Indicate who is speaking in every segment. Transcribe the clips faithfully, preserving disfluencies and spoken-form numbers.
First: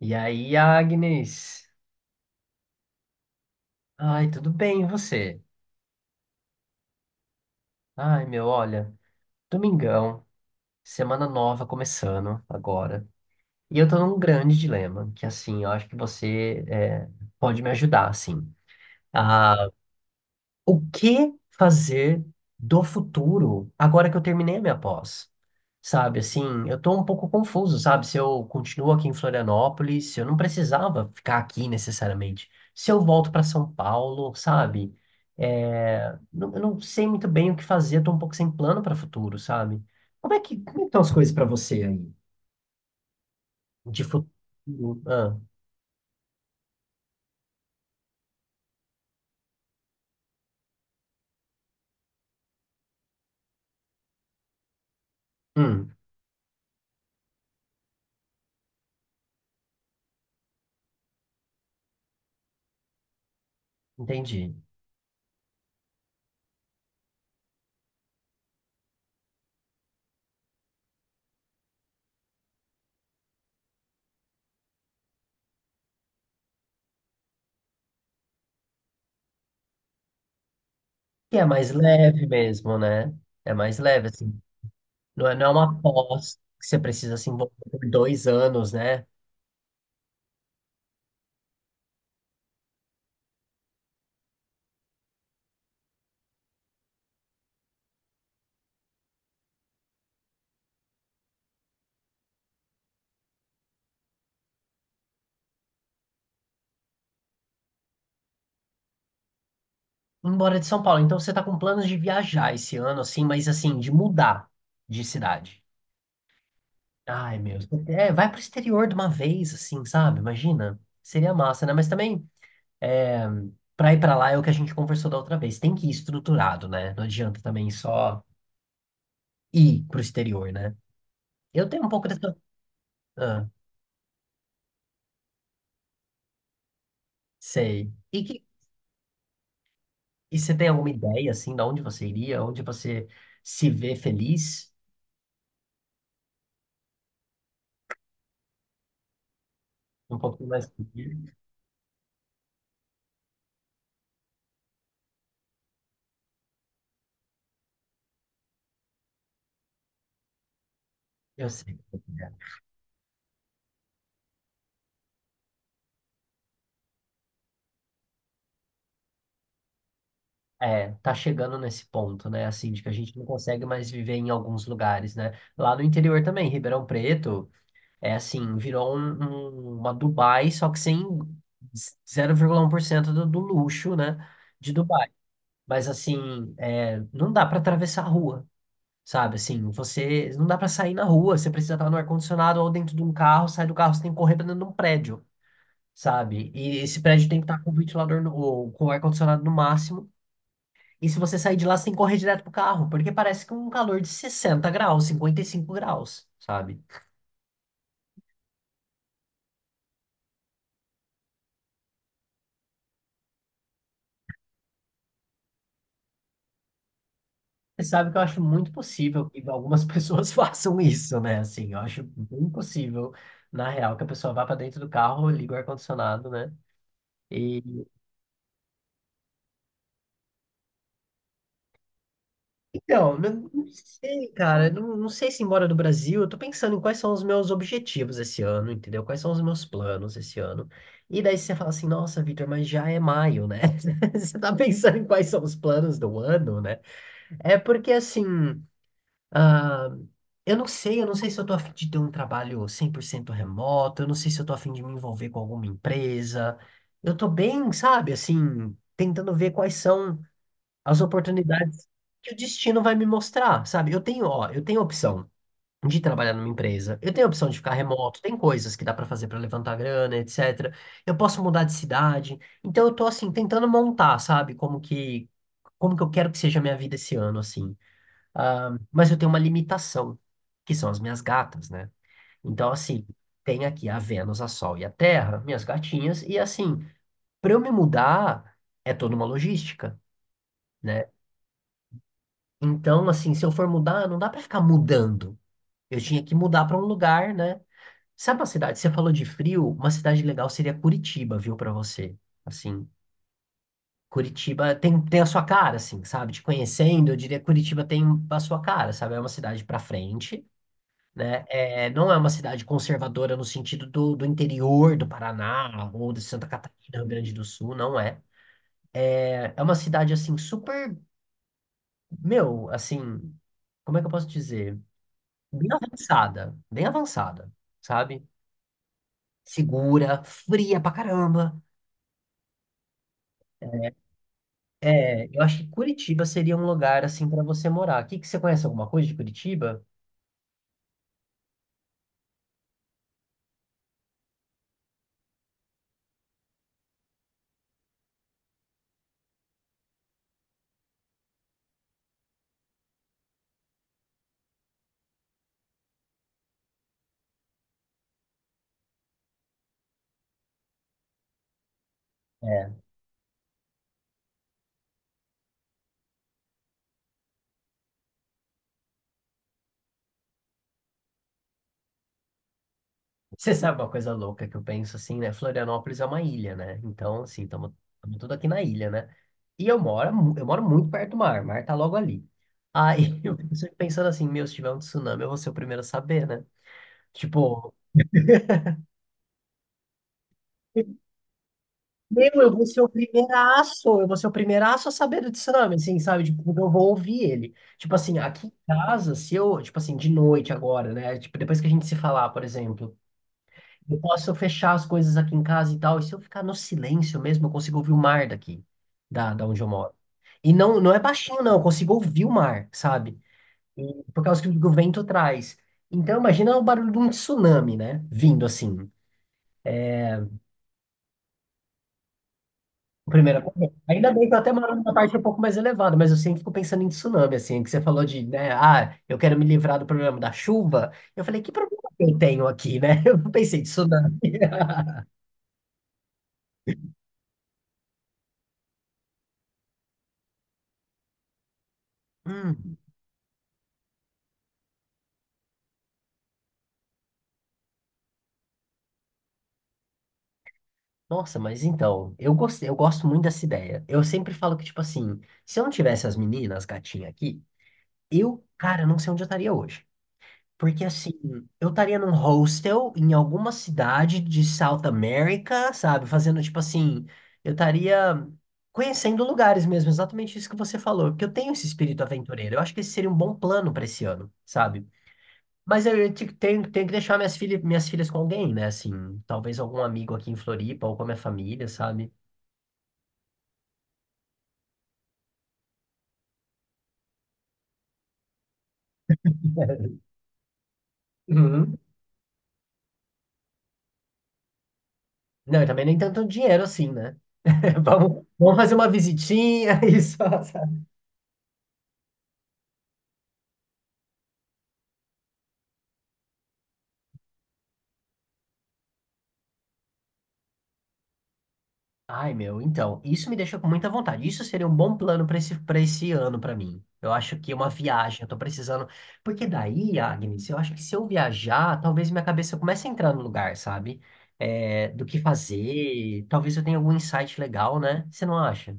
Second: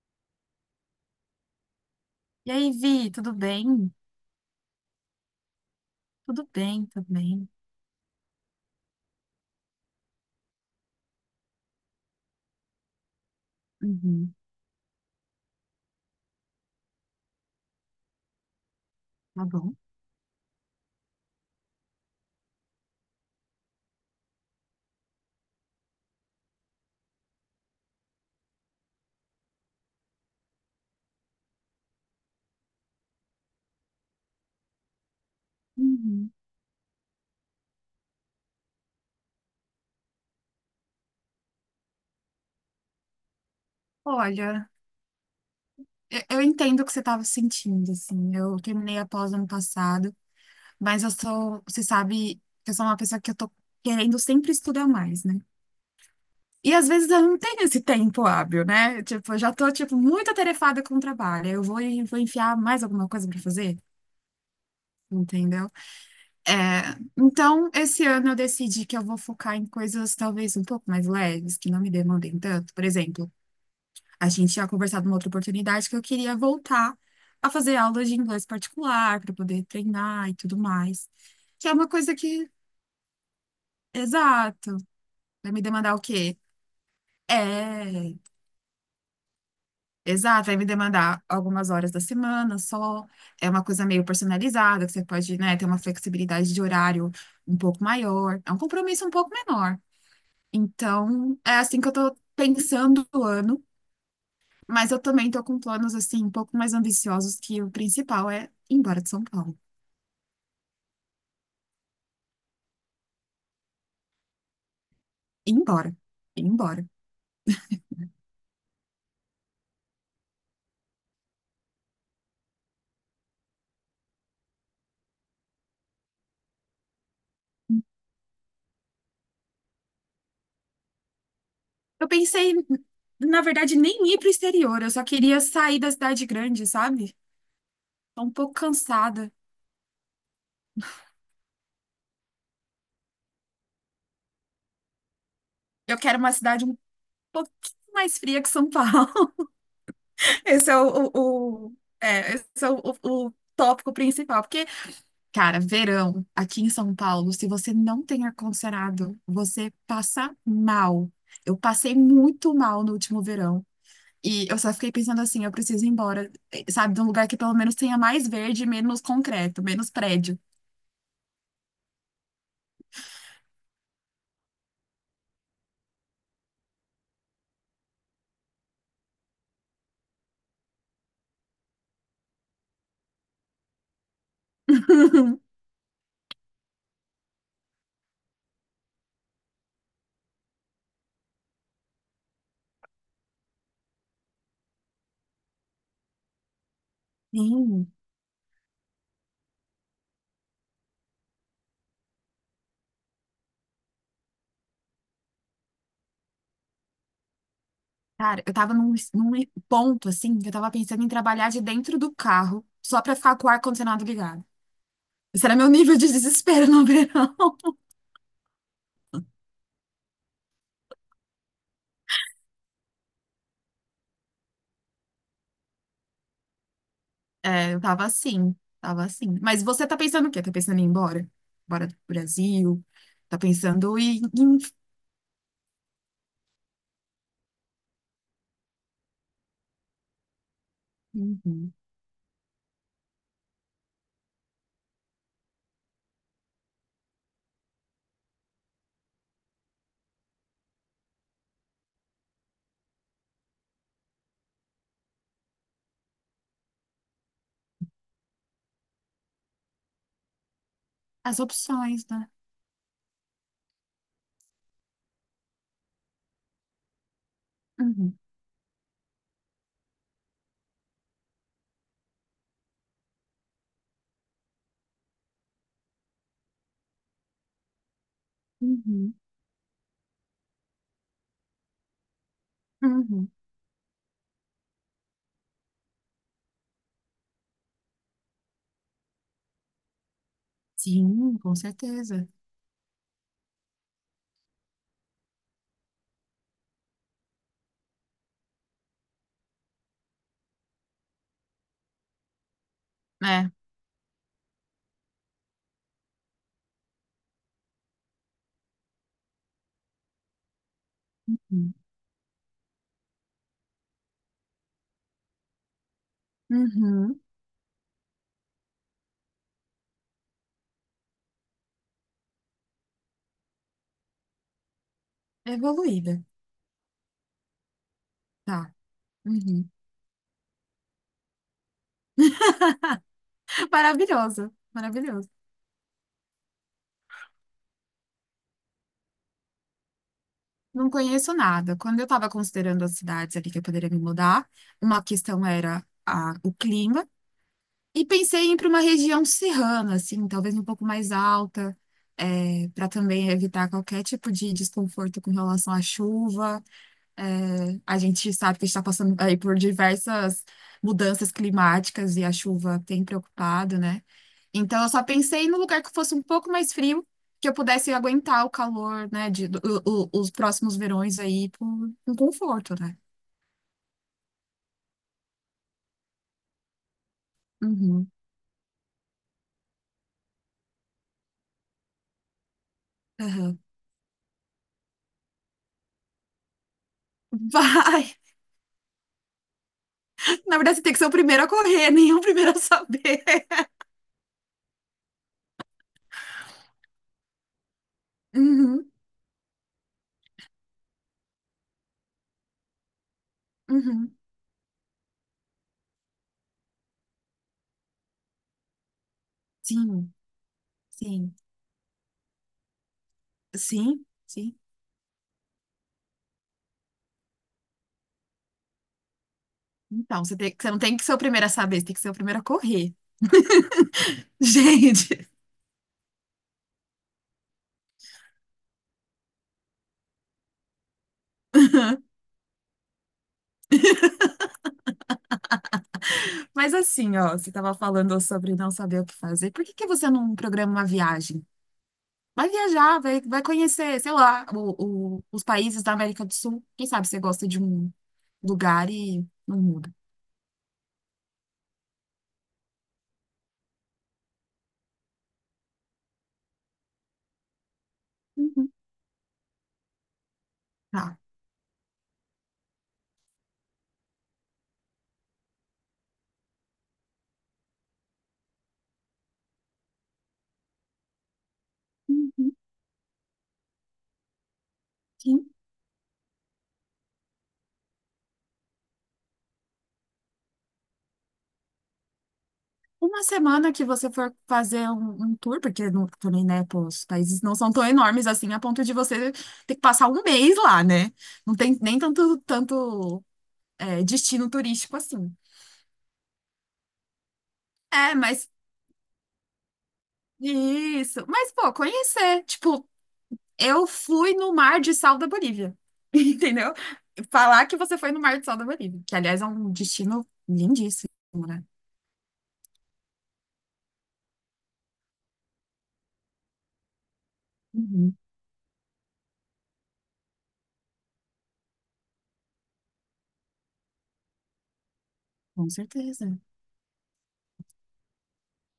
Speaker 1: E aí, Agnes?
Speaker 2: E aí, Vi, tudo bem?
Speaker 1: Ai, tudo bem, e você?
Speaker 2: Tudo bem também.
Speaker 1: Ai, meu, olha, domingão, semana nova começando agora. E eu tô num
Speaker 2: Uhum,
Speaker 1: grande dilema, que assim, eu acho que você é, pode me ajudar, assim.
Speaker 2: tá
Speaker 1: Ah,
Speaker 2: bom.
Speaker 1: o que fazer do futuro agora que eu terminei a minha pós? sabe? Assim, eu tô um pouco confuso, sabe? Se eu continuo aqui em Florianópolis, se eu não precisava ficar aqui necessariamente. Se eu volto para São Paulo, sabe? É,
Speaker 2: Uhum.
Speaker 1: não- eu não sei muito bem o que fazer, tô um pouco sem plano para futuro, sabe? Como é que, como é que estão as coisas para você aí? De futuro.
Speaker 2: Olha,
Speaker 1: Ah,
Speaker 2: eu, eu entendo o que você estava sentindo, assim. Eu terminei a pós ano passado, mas eu sou, você sabe que eu sou uma pessoa que eu tô querendo sempre estudar mais, né?
Speaker 1: hum,
Speaker 2: E às vezes eu não tenho esse tempo hábil, né? Tipo, eu já tô, tipo, muito atarefada com o trabalho. Eu vou, e vou enfiar mais alguma coisa para fazer,
Speaker 1: entendi.
Speaker 2: entendeu? É, então, esse ano eu decidi que eu vou focar em coisas talvez um pouco mais leves, que não me demandem tanto. Por exemplo, a gente tinha conversado numa outra oportunidade que eu queria voltar a fazer aulas de inglês particular para poder treinar e tudo mais.
Speaker 1: Que é
Speaker 2: Que
Speaker 1: mais
Speaker 2: é uma coisa
Speaker 1: leve
Speaker 2: que,
Speaker 1: mesmo, né? É mais leve, assim.
Speaker 2: exato,
Speaker 1: Não é, não é
Speaker 2: vai me
Speaker 1: uma
Speaker 2: demandar o quê?
Speaker 1: pós que você precisa se envolver por
Speaker 2: É,
Speaker 1: dois anos, né?
Speaker 2: exato, vai me demandar algumas horas da semana só. É uma coisa meio personalizada, que você pode, né, ter uma flexibilidade de horário um pouco maior. É um compromisso um pouco menor. Então, é assim que eu tô pensando o ano, mas eu também tô com planos assim um pouco mais ambiciosos que o principal é ir embora de São Paulo.
Speaker 1: Embora de São Paulo. Então você tá com planos de viajar esse ano, assim, mas assim, de mudar de
Speaker 2: Ir
Speaker 1: cidade.
Speaker 2: embora, ir embora.
Speaker 1: Ai, meu. É, vai pro exterior de uma vez, assim, sabe? Imagina. Seria massa, né? Mas também, é, pra ir pra lá é o que a gente conversou da outra vez. Tem que ir estruturado, né? Não adianta também só ir pro exterior, né? Eu tenho um pouco
Speaker 2: Eu
Speaker 1: dessa.
Speaker 2: pensei, na
Speaker 1: Ah,
Speaker 2: verdade, nem ir pro exterior, eu só queria sair da cidade grande, sabe?
Speaker 1: sei.
Speaker 2: Tô
Speaker 1: E,
Speaker 2: um
Speaker 1: que...
Speaker 2: pouco cansada.
Speaker 1: E você tem alguma ideia, assim, de onde você iria? Onde você se vê feliz?
Speaker 2: Eu quero uma cidade um pouquinho mais fria que São Paulo.
Speaker 1: Um pouquinho mais.
Speaker 2: Esse é o, o, o- é, esse é o, o o tópico principal, porque cara, verão aqui em São Paulo, se você não tem ar-condicionado, você passa mal.
Speaker 1: Eu
Speaker 2: Eu
Speaker 1: sei.
Speaker 2: passei muito mal no último verão. E eu só fiquei pensando assim, eu preciso ir embora, eh, sabe, de um lugar que pelo menos tenha mais verde, e menos concreto, menos prédio.
Speaker 1: É, tá chegando nesse ponto, né? Assim, de que a gente não consegue mais viver em alguns lugares, né? Lá no interior também, Ribeirão Preto, é assim, virou um- um- uma Dubai, só que sem zero vírgula um por cento do, do luxo, né? De Dubai. Mas assim, é, não dá para atravessar a rua, sabe? Assim, você não dá para sair na rua, você precisa estar no ar-condicionado ou dentro de um carro, sai do carro, você tem que correr para dentro de um prédio, sabe? E esse prédio tem que estar com o
Speaker 2: Sim,
Speaker 1: ventilador no, ou com o ar-condicionado no máximo, e se você sair de lá, você tem que correr direto pro carro, porque parece que é um calor de sessenta graus, cinquenta e cinco graus, sabe?
Speaker 2: cara, eu tava num, num ponto assim, que eu tava pensando em trabalhar de dentro do carro, só pra ficar com o ar-condicionado ligado. Esse era meu nível de desespero no verão.
Speaker 1: Você sabe que eu acho muito possível que algumas pessoas façam isso, né? Assim, eu acho bem possível, na real, que a pessoa vá pra dentro do carro, liga o ar-condicionado, né? E
Speaker 2: É, eu tava assim, tava assim. Mas você tá pensando o quê? Tá pensando em ir embora? Embora do Brasil?
Speaker 1: então,
Speaker 2: Tá
Speaker 1: não, não
Speaker 2: pensando em,
Speaker 1: sei,
Speaker 2: em-
Speaker 1: cara, não, não sei se embora do Brasil, eu tô pensando em quais são os meus objetivos esse ano, entendeu? Quais são os meus planos esse ano. E daí você fala
Speaker 2: Uhum.
Speaker 1: assim, nossa, Vitor, mas já é maio, né? Você tá pensando em quais são os planos do ano, né? É porque assim, eu não sei, eu não sei se eu tô a fim de ter um trabalho cem por cento remoto, eu não sei se eu tô a fim de me envolver com alguma empresa. Eu tô bem, sabe, assim, tentando ver quais são as
Speaker 2: As
Speaker 1: oportunidades
Speaker 2: opções, né?
Speaker 1: que o destino vai me mostrar, sabe? Eu tenho, ó, eu tenho a opção de trabalhar numa empresa, eu tenho a opção de ficar
Speaker 2: Uhum,
Speaker 1: remoto, tem coisas que dá pra fazer pra levantar grana, etcétera. Eu posso mudar de cidade. Então eu tô assim tentando montar, sabe, como que como que eu quero que seja a minha vida esse ano, assim. Ah, mas
Speaker 2: uhum,
Speaker 1: eu tenho uma limitação, que são as minhas gatas, né? Então, assim,
Speaker 2: uhum.
Speaker 1: tem aqui a Vênus, a Sol e a Terra, minhas gatinhas, e assim, para eu me mudar, é toda uma logística, né?
Speaker 2: Sim, com certeza.
Speaker 1: Então, assim, se eu for mudar, não dá para ficar mudando. Eu tinha que mudar para um lugar, né? Sabe uma cidade? Você falou de frio, uma cidade legal seria Curitiba, viu, para você. Assim,
Speaker 2: É.
Speaker 1: Curitiba tem, tem a sua cara, assim, sabe? Te conhecendo, eu diria que Curitiba tem a sua cara, sabe? É uma cidade para frente, né?
Speaker 2: Uhum.
Speaker 1: É, não é uma cidade conservadora no sentido do, do interior do Paraná ou de Santa Catarina, Rio
Speaker 2: Uhum.
Speaker 1: Grande do Sul, não é. É, é uma cidade, assim, super, meu, assim, como é que eu posso dizer? Bem
Speaker 2: Evoluída.
Speaker 1: avançada, bem avançada, sabe?
Speaker 2: Tá. Uhum.
Speaker 1: Segura, fria pra caramba.
Speaker 2: Maravilhoso,
Speaker 1: É,
Speaker 2: maravilhoso.
Speaker 1: eu acho que Curitiba seria um lugar, assim, pra você morar. O que que você conhece alguma coisa de Curitiba?
Speaker 2: Não conheço nada. Quando eu estava considerando as cidades ali que eu poderia me mudar, uma questão era a, o clima. E pensei em ir para uma região serrana, assim, talvez um pouco mais alta, para também evitar qualquer tipo de desconforto com relação à chuva. É, a gente sabe que a gente está passando aí por diversas mudanças climáticas e a
Speaker 1: É.
Speaker 2: chuva tem preocupado, né? Então, eu só pensei num lugar que fosse um pouco mais frio, que eu pudesse aguentar o calor, né, de, do- o- os próximos verões aí por, com conforto, né?
Speaker 1: Você sabe uma coisa louca que eu penso assim, né? Florianópolis é uma ilha, né? Então, assim, estamos
Speaker 2: Uhum,
Speaker 1: tudo aqui na ilha, né? E eu moro, mu- eu moro muito perto do mar, o mar tá logo ali. Aí eu fico
Speaker 2: aham.
Speaker 1: sempre pensando assim, meu, se tiver um tsunami, eu vou ser o primeiro a saber, né? Tipo,
Speaker 2: Vai! Na verdade, você tem que ser o primeiro a correr, nem o
Speaker 1: meu, eu
Speaker 2: primeiro a
Speaker 1: vou ser o
Speaker 2: saber.
Speaker 1: primeiraço, eu vou ser o primeiraço a saber do tsunami, assim, sabe? Tipo, eu vou ouvir ele. Tipo assim, aqui em
Speaker 2: Uhum,
Speaker 1: casa, se eu, tipo assim, de noite agora, né? Tipo, depois que a gente se falar, por exemplo. Eu
Speaker 2: uhum.
Speaker 1: posso fechar as coisas aqui em casa e tal. E se eu ficar no silêncio mesmo, eu consigo ouvir o mar daqui, da, da onde eu moro.
Speaker 2: Sim,
Speaker 1: E não, não é
Speaker 2: sim,
Speaker 1: baixinho, não. Eu consigo ouvir o mar, sabe? E
Speaker 2: sim,
Speaker 1: por causa do
Speaker 2: sim.
Speaker 1: que o vento traz. Então, imagina o barulho de um tsunami, né? Vindo assim.
Speaker 2: Então, você tem, você não tem que ser o primeiro a saber, você tem que ser o primeiro a correr.
Speaker 1: Primeira vez. Ainda bem que eu até moro numa parte um
Speaker 2: Gente,
Speaker 1: pouco mais elevada, mas eu sempre fico pensando em tsunami, assim, que você falou de, né, ah, eu quero me livrar do problema da chuva. Eu falei, que problema que eu tenho aqui, né? Eu não pensei em tsunami.
Speaker 2: mas assim, ó, você estava falando sobre não saber o que fazer. Por que que você não programa uma viagem? Vai
Speaker 1: Hum.
Speaker 2: viajar, vai, vai conhecer, sei lá, o, o- os países da América do Sul. Quem sabe você gosta de um lugar e não muda.
Speaker 1: Nossa, mas então, eu gostei, eu gosto muito dessa ideia. Eu sempre falo que, tipo assim, se eu não tivesse as meninas, gatinhas aqui, eu,
Speaker 2: Uhum.
Speaker 1: cara, não sei onde eu estaria hoje. Porque, assim,
Speaker 2: Tá.
Speaker 1: eu estaria num hostel em alguma cidade de South America, sabe? Fazendo, tipo assim, eu estaria conhecendo lugares mesmo, exatamente isso que você falou. Porque eu tenho esse espírito
Speaker 2: Uhum.
Speaker 1: aventureiro. Eu acho que esse seria um bom plano pra esse ano, sabe?
Speaker 2: Sim.
Speaker 1: Mas eu eu te- tenho, tenho que deixar minhas filhas, minhas filhas com alguém, né? Assim, talvez algum amigo aqui em Floripa ou com a minha família, sabe?
Speaker 2: Uma semana que você for fazer um, um tour, porque não- também, né, pô, os países não são tão enormes assim, a ponto de você ter que passar um mês lá, né? Não
Speaker 1: Uhum.
Speaker 2: tem nem tanto, tanto, é, destino turístico assim.
Speaker 1: Não, e também nem tanto dinheiro assim, né?
Speaker 2: É,
Speaker 1: Vamos,
Speaker 2: mas
Speaker 1: vamos fazer uma visitinha e só. Sabe?
Speaker 2: isso. Mas, pô, conhecer. Tipo, eu fui no Mar de Sal da Bolívia, entendeu? Falar que você foi no Mar de Sal da Bolívia, que, aliás, é um destino lindíssimo, né?
Speaker 1: Ai, meu, então, isso me deixa com muita vontade. Isso seria um bom plano para esse, para esse ano para mim. Eu acho que uma
Speaker 2: Uhum,
Speaker 1: viagem, eu tô precisando. Porque daí, Agnes, eu acho que se eu viajar, talvez minha cabeça comece a entrar no lugar, sabe? É, do que
Speaker 2: com
Speaker 1: fazer.
Speaker 2: certeza.
Speaker 1: Talvez eu tenha algum insight legal, né? Você não acha?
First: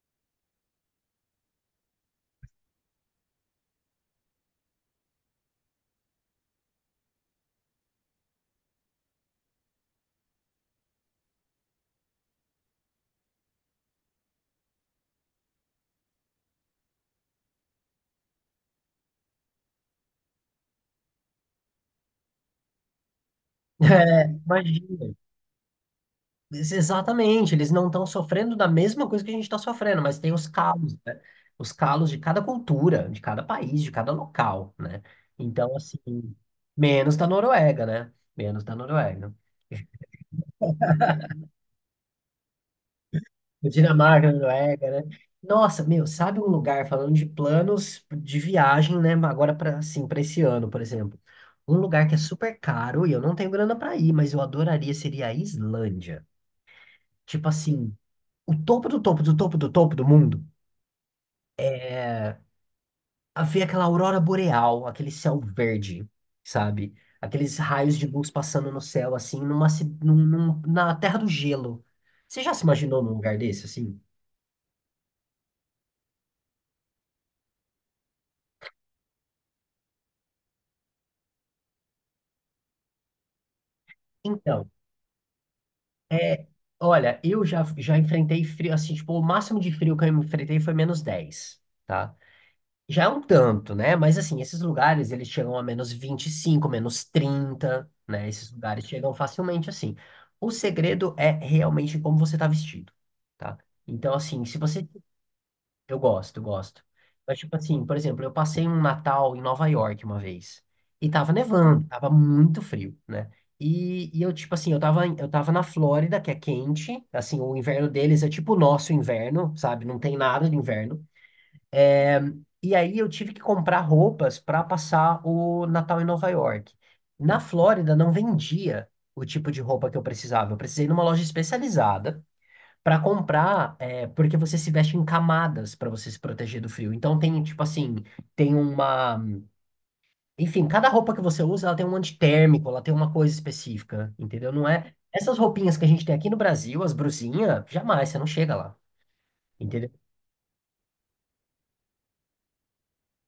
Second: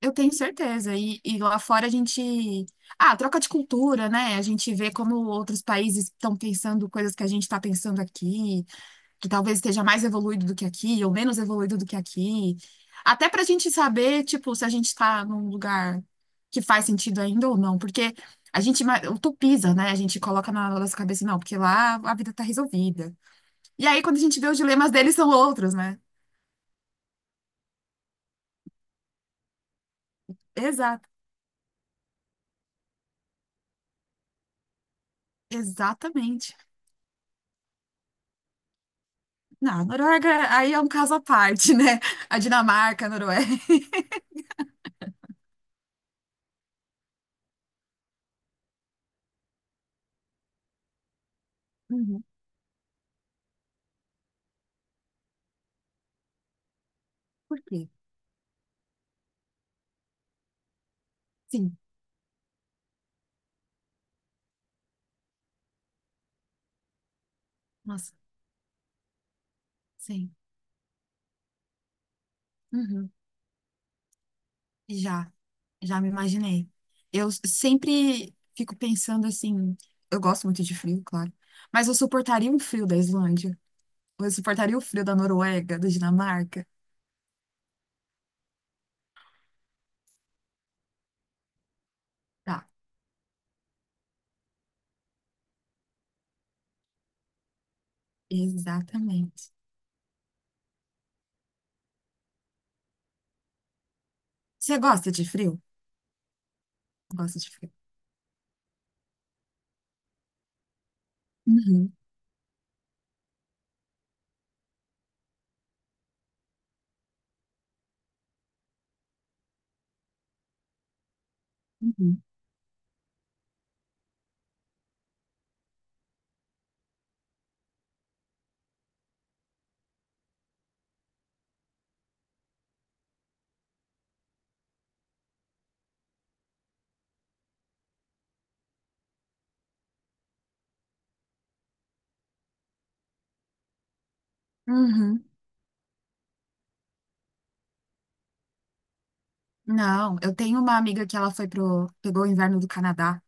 Speaker 2: Eu tenho certeza. E, e lá fora a gente. Ah, troca de cultura, né? A gente vê como outros países estão pensando coisas que a gente está pensando aqui, que talvez esteja mais evoluído do que aqui, ou menos evoluído do que aqui. Até para a gente saber, tipo, se a gente está num lugar que faz sentido ainda ou não. Porque a gente ma- utopiza, né? A gente coloca na nossa cabeça, não, porque lá a vida está resolvida. E aí, quando a
Speaker 1: É,
Speaker 2: gente vê os dilemas deles,
Speaker 1: imagina.
Speaker 2: são outros, né?
Speaker 1: Ex- Exatamente, eles não estão sofrendo da mesma coisa que a gente está sofrendo, mas tem os calos,
Speaker 2: Exato.
Speaker 1: né? Os calos de cada cultura, de cada país, de cada local, né? Então, assim,
Speaker 2: Exatamente.
Speaker 1: menos da Noruega, né? Menos da Noruega.
Speaker 2: Não, a Noruega aí é um caso à parte, né? A Dinamarca, a Noruega.
Speaker 1: Dinamarca, Noruega, né? Nossa, meu, sabe um lugar falando de planos de viagem, né? Agora para assim, para esse ano, por exemplo. Um lugar que é
Speaker 2: Uhum.
Speaker 1: super caro e eu não tenho grana para ir, mas eu adoraria seria a Islândia. Tipo
Speaker 2: Por quê?
Speaker 1: assim, o topo do topo do topo do topo do mundo
Speaker 2: Sim,
Speaker 1: é a ver aquela aurora boreal, aquele céu verde, sabe? Aqueles raios de
Speaker 2: nossa,
Speaker 1: luz passando no céu, assim, numa, ci- num,
Speaker 2: sim.
Speaker 1: num- na Terra do Gelo. Você já se imaginou num
Speaker 2: Uhum.
Speaker 1: lugar desse, assim?
Speaker 2: Já, já me imaginei. Eu s- sempre fico pensando assim, eu gosto muito de frio, claro, mas eu suportaria um frio da Islândia? Ou eu
Speaker 1: Então,
Speaker 2: suportaria o frio da Noruega, da
Speaker 1: é,
Speaker 2: Dinamarca?
Speaker 1: olha, eu já, já enfrentei frio, assim, tipo, o máximo de frio que eu enfrentei foi menos dez, tá?
Speaker 2: Tá,
Speaker 1: Já é um tanto, né? Mas, assim, esses lugares, eles chegam a menos vinte e cinco, menos trinta, né? Esses lugares chegam
Speaker 2: exatamente.
Speaker 1: facilmente, assim. O segredo é realmente como você tá vestido, tá? Então, assim, se
Speaker 2: Você
Speaker 1: você...
Speaker 2: gosta de frio?
Speaker 1: Eu gosto, eu gosto. Mas,
Speaker 2: Gosta de
Speaker 1: tipo
Speaker 2: frio.
Speaker 1: assim, por exemplo, eu passei um Natal em Nova York uma vez. E tava nevando,
Speaker 2: Uhum,
Speaker 1: tava muito frio, né? E, e eu, tipo assim, eu tava, em- eu tava na Flórida, que é quente. Assim, o inverno deles é tipo o nosso inverno, sabe? Não tem nada de inverno. É,
Speaker 2: uhum,
Speaker 1: e aí eu tive que comprar roupas para passar o Natal em Nova York. Na Flórida não vendia o tipo de roupa que eu precisava. Eu precisei ir numa loja especializada para comprar, é, porque você se veste em camadas pra você se proteger do frio. Então tem, tipo assim, tem uma. Enfim, cada roupa que você usa, ela tem um antitérmico, ela tem uma coisa específica, entendeu? Não é.
Speaker 2: uhum.
Speaker 1: Essas roupinhas que a gente tem aqui no Brasil, as brusinhas, jamais, você não chega lá, entendeu?
Speaker 2: Não, eu tenho uma amiga que ela foi pro, pegou o inverno do Canadá.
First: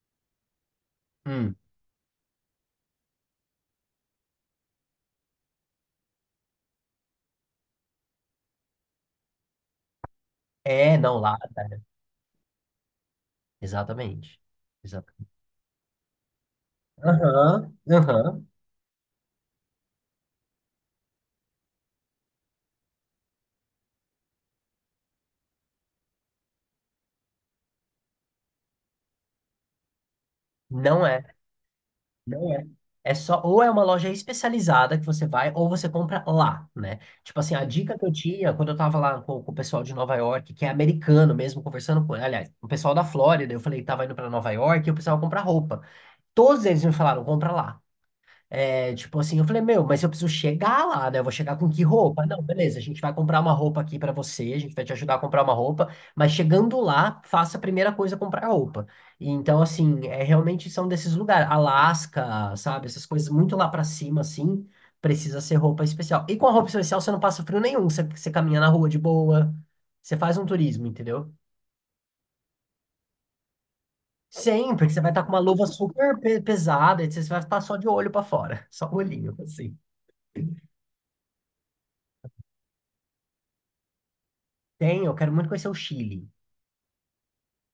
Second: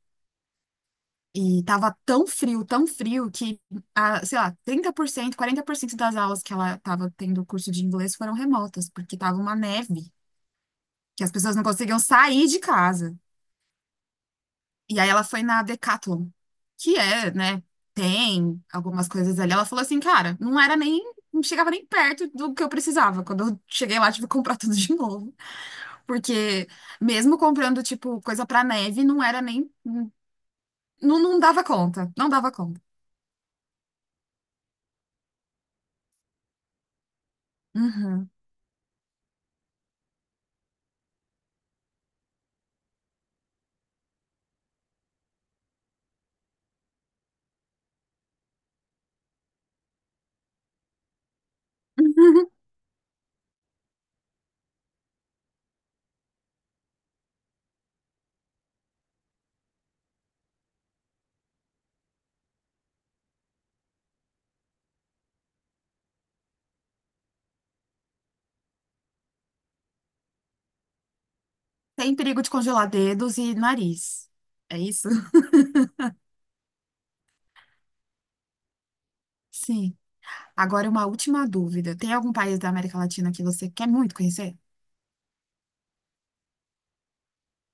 Speaker 1: Hum.
Speaker 2: E tava tão frio, tão frio, que, ah, sei lá, trinta por cento, quarenta por cento das aulas que ela tava tendo curso de inglês foram remotas, porque tava uma neve,
Speaker 1: É, não,
Speaker 2: que as
Speaker 1: lá,
Speaker 2: pessoas não
Speaker 1: tá.
Speaker 2: conseguiam sair de casa.
Speaker 1: Exatamente.
Speaker 2: E aí ela
Speaker 1: Exatamente.
Speaker 2: foi na Decathlon, que é, né,
Speaker 1: Aham, aham.
Speaker 2: tem algumas coisas ali. Ela falou assim, cara, não era nem, não chegava nem perto do que eu precisava. Quando eu cheguei lá, tive que comprar tudo de novo. Porque mesmo comprando, tipo, coisa pra neve, não era nem,
Speaker 1: Não
Speaker 2: não,
Speaker 1: é.
Speaker 2: não dava conta, não dava
Speaker 1: Não é.
Speaker 2: conta.
Speaker 1: É só, ou é uma loja especializada que você vai, ou você compra lá, né? Tipo assim, a dica que eu
Speaker 2: Uhum.
Speaker 1: tinha quando eu tava lá com, com o pessoal de Nova York, que é americano mesmo, conversando com, aliás, o pessoal da Flórida, eu falei que tava indo pra Nova York e o pessoal compra roupa. Todos eles me falaram, compra lá. É, tipo assim, eu falei, meu, mas eu preciso chegar lá, né? Eu vou chegar com que roupa? Não, beleza, a gente vai comprar uma roupa aqui pra você, a gente vai te ajudar a comprar uma roupa, mas chegando lá, faça a primeira coisa comprar roupa. E então, assim, é realmente são desses lugares, Alasca, sabe? Essas coisas muito lá pra cima, assim, precisa ser roupa especial. E com a roupa especial você não passa frio nenhum, você, você caminha na rua de boa, você faz um turismo, entendeu?
Speaker 2: Sem perigo de congelar dedos e nariz. É
Speaker 1: Sempre, que você
Speaker 2: isso?
Speaker 1: vai estar com uma luva super pe- pesada, e você vai estar só de olho pra fora, só o olhinho, assim.
Speaker 2: Sim. Agora, uma última dúvida. Tem algum país da América Latina que você quer muito conhecer?
Speaker 1: Tem, eu quero muito conhecer o Chile.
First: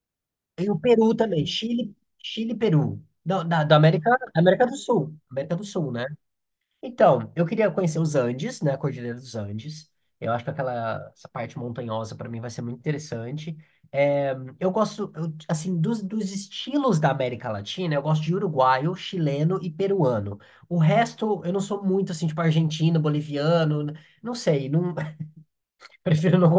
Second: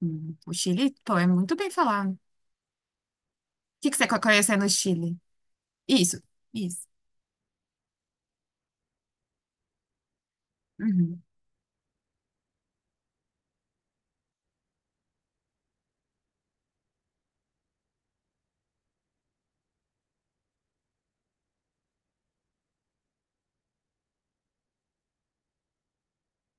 Speaker 2: Hum, O
Speaker 1: E o
Speaker 2: Chile?
Speaker 1: Peru
Speaker 2: Pô, é
Speaker 1: também,
Speaker 2: muito bem
Speaker 1: Chile,
Speaker 2: falado. O
Speaker 1: Chile, e Peru. Da, da, da
Speaker 2: que que você
Speaker 1: América,
Speaker 2: quer conhecer
Speaker 1: América
Speaker 2: no
Speaker 1: do Sul,
Speaker 2: Chile?
Speaker 1: América do Sul, né?
Speaker 2: Isso, isso.
Speaker 1: Então, eu queria conhecer os Andes, né? A Cordilheira dos Andes. Eu acho que aquela
Speaker 2: Uhum.
Speaker 1: essa parte montanhosa para mim vai ser muito interessante. É, eu gosto, eu, assim, dos, dos estilos da América Latina, eu gosto de uruguaio, chileno e peruano. O resto, eu não sou muito, assim, tipo argentino, boliviano, não sei, não, prefiro não.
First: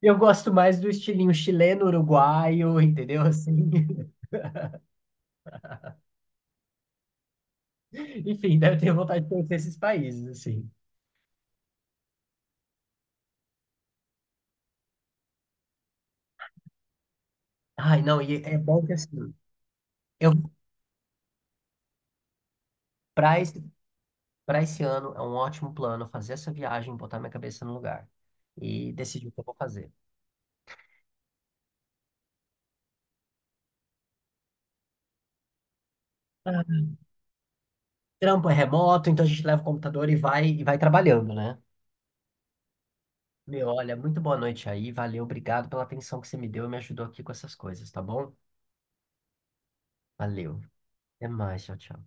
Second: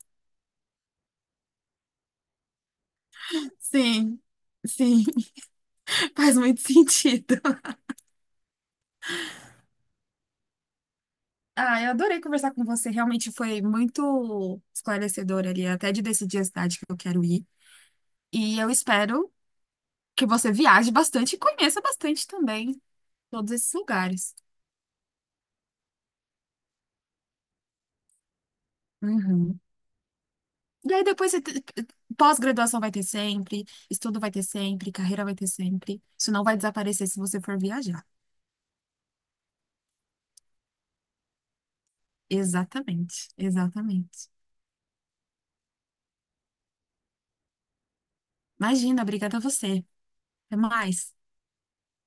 Speaker 1: Eu gosto mais do estilinho chileno, uruguaio, entendeu? Assim,
Speaker 2: Sim, sim. Faz muito sentido.
Speaker 1: enfim, daí eu tenho vontade de conhecer esses países, assim.
Speaker 2: Ah, eu adorei conversar com você. Realmente foi muito esclarecedor ali, até de decidir a cidade que eu quero ir.
Speaker 1: Ai, não, e é
Speaker 2: E eu
Speaker 1: bom que
Speaker 2: espero
Speaker 1: assim,
Speaker 2: que
Speaker 1: eu,
Speaker 2: você viaje bastante e conheça bastante também
Speaker 1: para
Speaker 2: todos
Speaker 1: esse,
Speaker 2: esses lugares.
Speaker 1: para esse ano é um ótimo plano fazer essa viagem, botar minha cabeça no lugar e decidir o que eu vou
Speaker 2: Uhum.
Speaker 1: fazer.
Speaker 2: E aí depois você te- pós-graduação vai ter sempre, estudo vai ter sempre, carreira vai ter sempre. Isso não vai
Speaker 1: Ah,
Speaker 2: desaparecer se você for viajar.
Speaker 1: Trampo é remoto, então a gente leva o computador e vai e vai trabalhando, né?
Speaker 2: Exatamente,
Speaker 1: Meu, olha, muito
Speaker 2: exatamente.
Speaker 1: boa noite aí, valeu, obrigado pela atenção que você me deu e me ajudou aqui com essas coisas, tá bom?
Speaker 2: Imagina, obrigada a você. Até
Speaker 1: Valeu.
Speaker 2: mais.
Speaker 1: Até mais, tchau, tchau.